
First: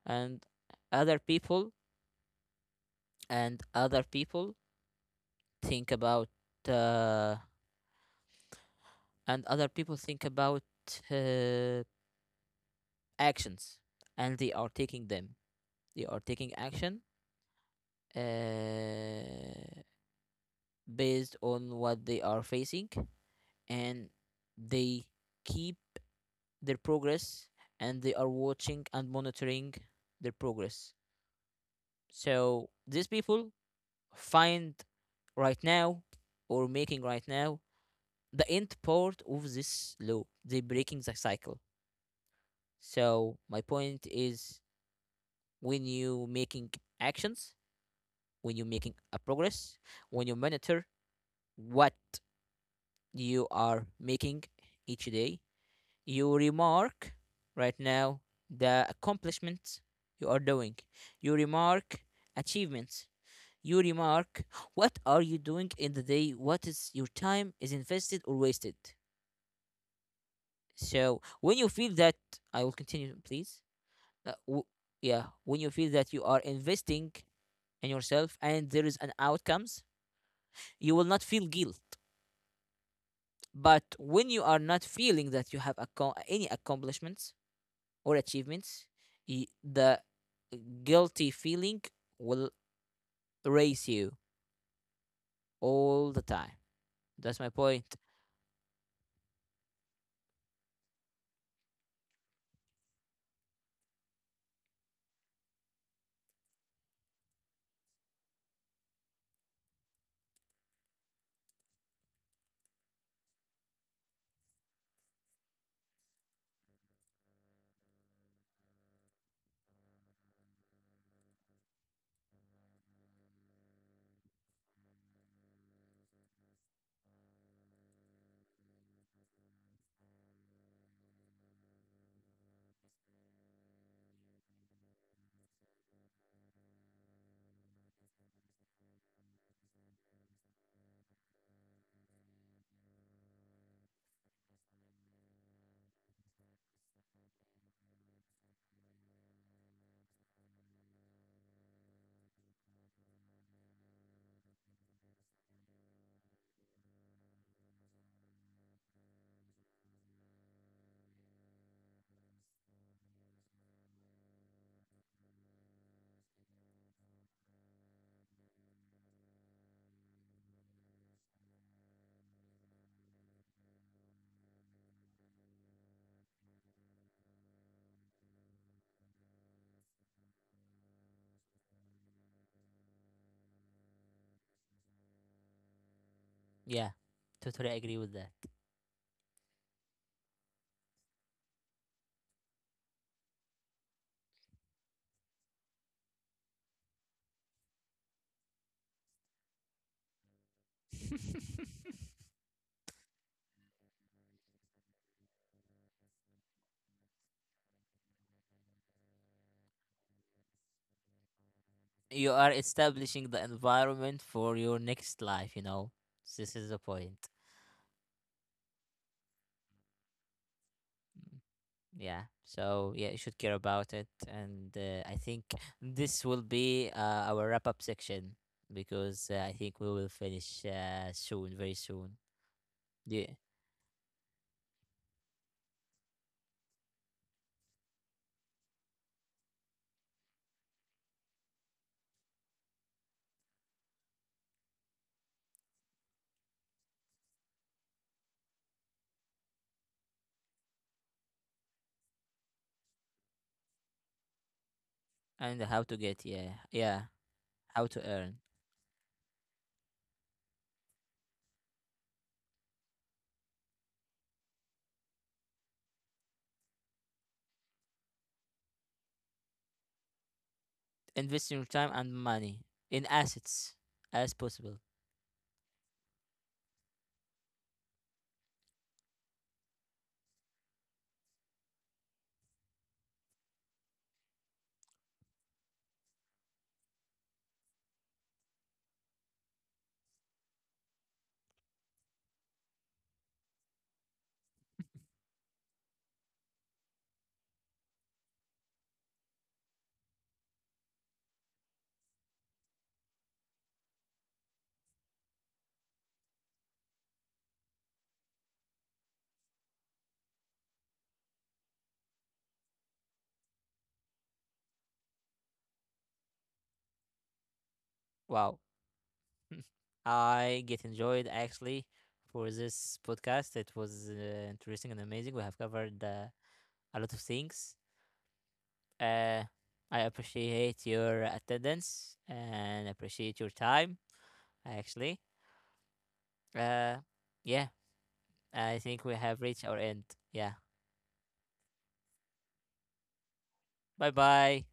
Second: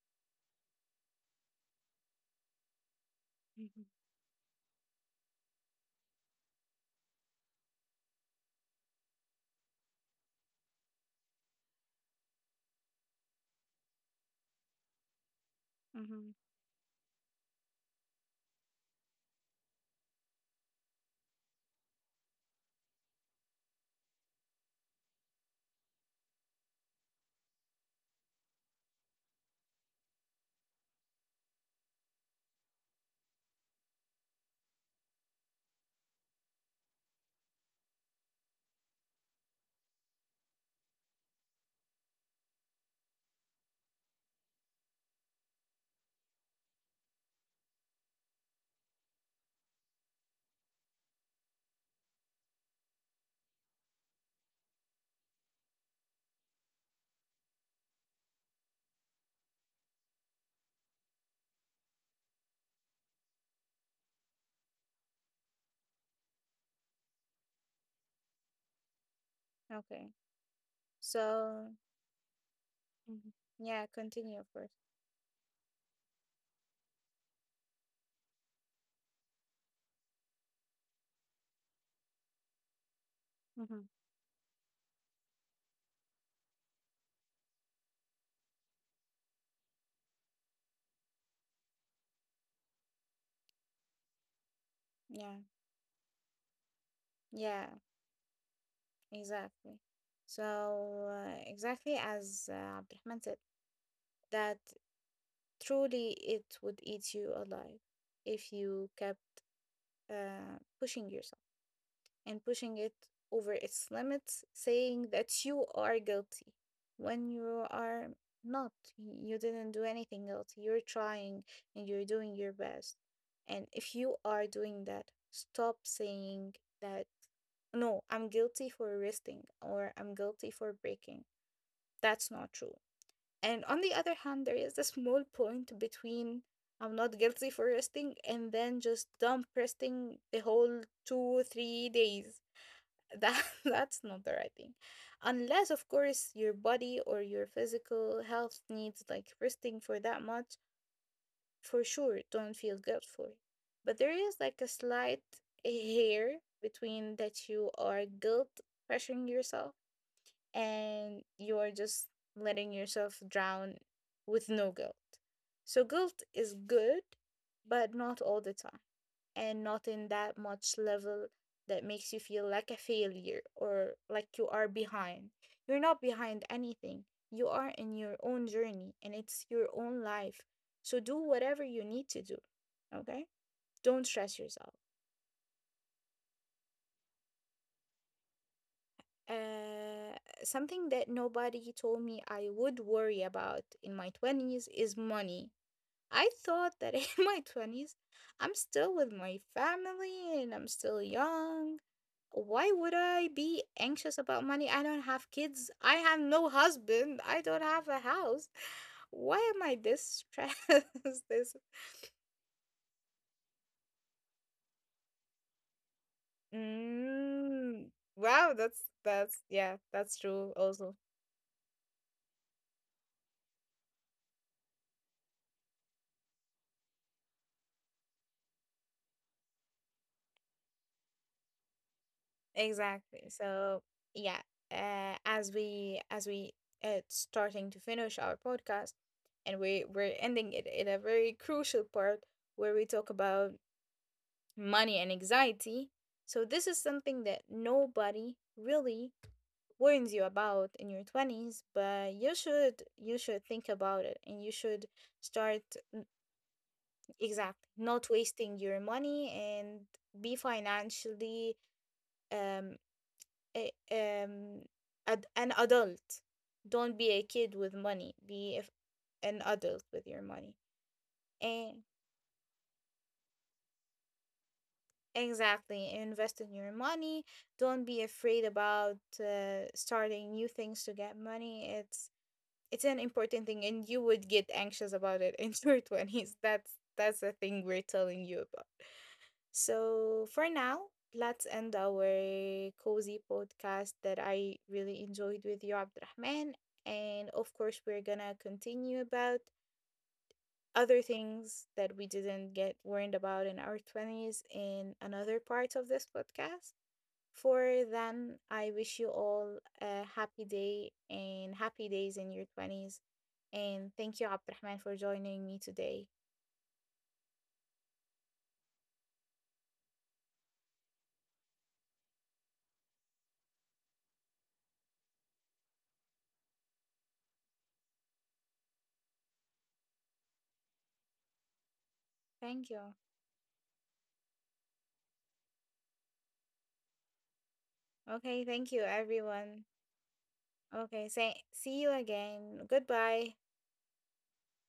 and other people <laughs> and Mm-hmm. other people think about, uh, and other people think about uh, actions, and they are taking them. They are Mm. taking action, uh, based on what they are facing. And they keep their progress, and they are watching and monitoring their progress. So these people find right now, or making right now, the end part of this loop, they breaking the cycle. So my point is, when you making actions, when you making a progress, when you monitor what you are making each day, you remark right now the accomplishments you are doing, you remark achievements, you remark what are you doing in the day, what is your time is invested or wasted. Okay. So when So, you feel that, I will continue Mhm. please. Yeah, uh, continue, of w- course. yeah, when you feel that you are investing in yourself and there is an outcomes, you will not feel guilt. But when you are not feeling that you have any accomplishments or achievements, the guilty feeling will race you Yeah, all the time. That's my yeah, point. exactly. So, exactly as Abdurrahman said, that truly it would eat you alive if you kept pushing yourself, and pushing it over its limits, saying that you are guilty when you are not. You didn't do anything else. You're trying and you're doing your best. And if you are doing that, stop saying that, no, I'm guilty for resting, or I'm guilty for breaking. That's not true. And on the other hand, there is a small point between I'm not guilty for resting, and then just dump resting the whole two, three days. That <laughs> that's not the right thing, unless of course your body or your physical health needs like resting for that much. For sure, don't feel guilt for it. But there is like a slight <laughs> hair between that you are guilt pressuring yourself, and you are just letting yourself drown with no guilt. So guilt is good, but not all the time, and not in that much level that makes you feel like a failure or like you are behind. You're not behind anything. You are in your own journey and it's your own life. So do whatever you need to do. Okay? Don't stress yourself. Yeah. Totally agree with that. Uh, Something that nobody told me I would worry about in my 20s is money. I thought that <laughs> in my 20s, I'm still with my family and I'm still young. Why would I be anxious about money? I don't have kids. I have no husband. I don't have a house. Why am I this stressed? <laughs> This <laughs> you are establishing the environment for your next life, you know. This is the point. mm, wow, that's, yeah, that's true also. Yeah. So yeah, you should care about it, and I think this will be our wrap up section, because I think we will finish soon, very soon. Exactly. Yeah, So yeah, as we starting to finish our podcast, and we we're ending it in a very crucial part where we talk about money and anxiety. So, this is something that nobody really warns you about in your 20s, but you should think about it and you should and start how to get, yeah, yeah, exact, how to not earn, wasting your money, and be financially um, a, um an adult. Don't be a kid with money, be a, an adult with your money. invest your And time and money in assets as possible. exactly. Invest in your money. Don't be afraid about starting new things to get money. It's an important thing, and you would get anxious about it <laughs> in your twenties. That's the thing we're telling you about. So for now, let's end our cozy podcast that I really enjoyed with you, Abdurrahman. And of course, we're gonna continue about other things that we didn't get warned about in our 20s in another part of this podcast. For then, I wish you all a happy day and happy days in your 20s. And thank you, Abdurrahman, for joining me today. Wow, I get enjoyed actually for this podcast. It was interesting and amazing. We have covered a lot of things. Uh, I appreciate your attendance Thank and you. appreciate your time, actually. Uh, yeah, Okay, thank I you, think we have reached everyone. our end. Yeah. Okay, say, see you again. Goodbye. Bye bye.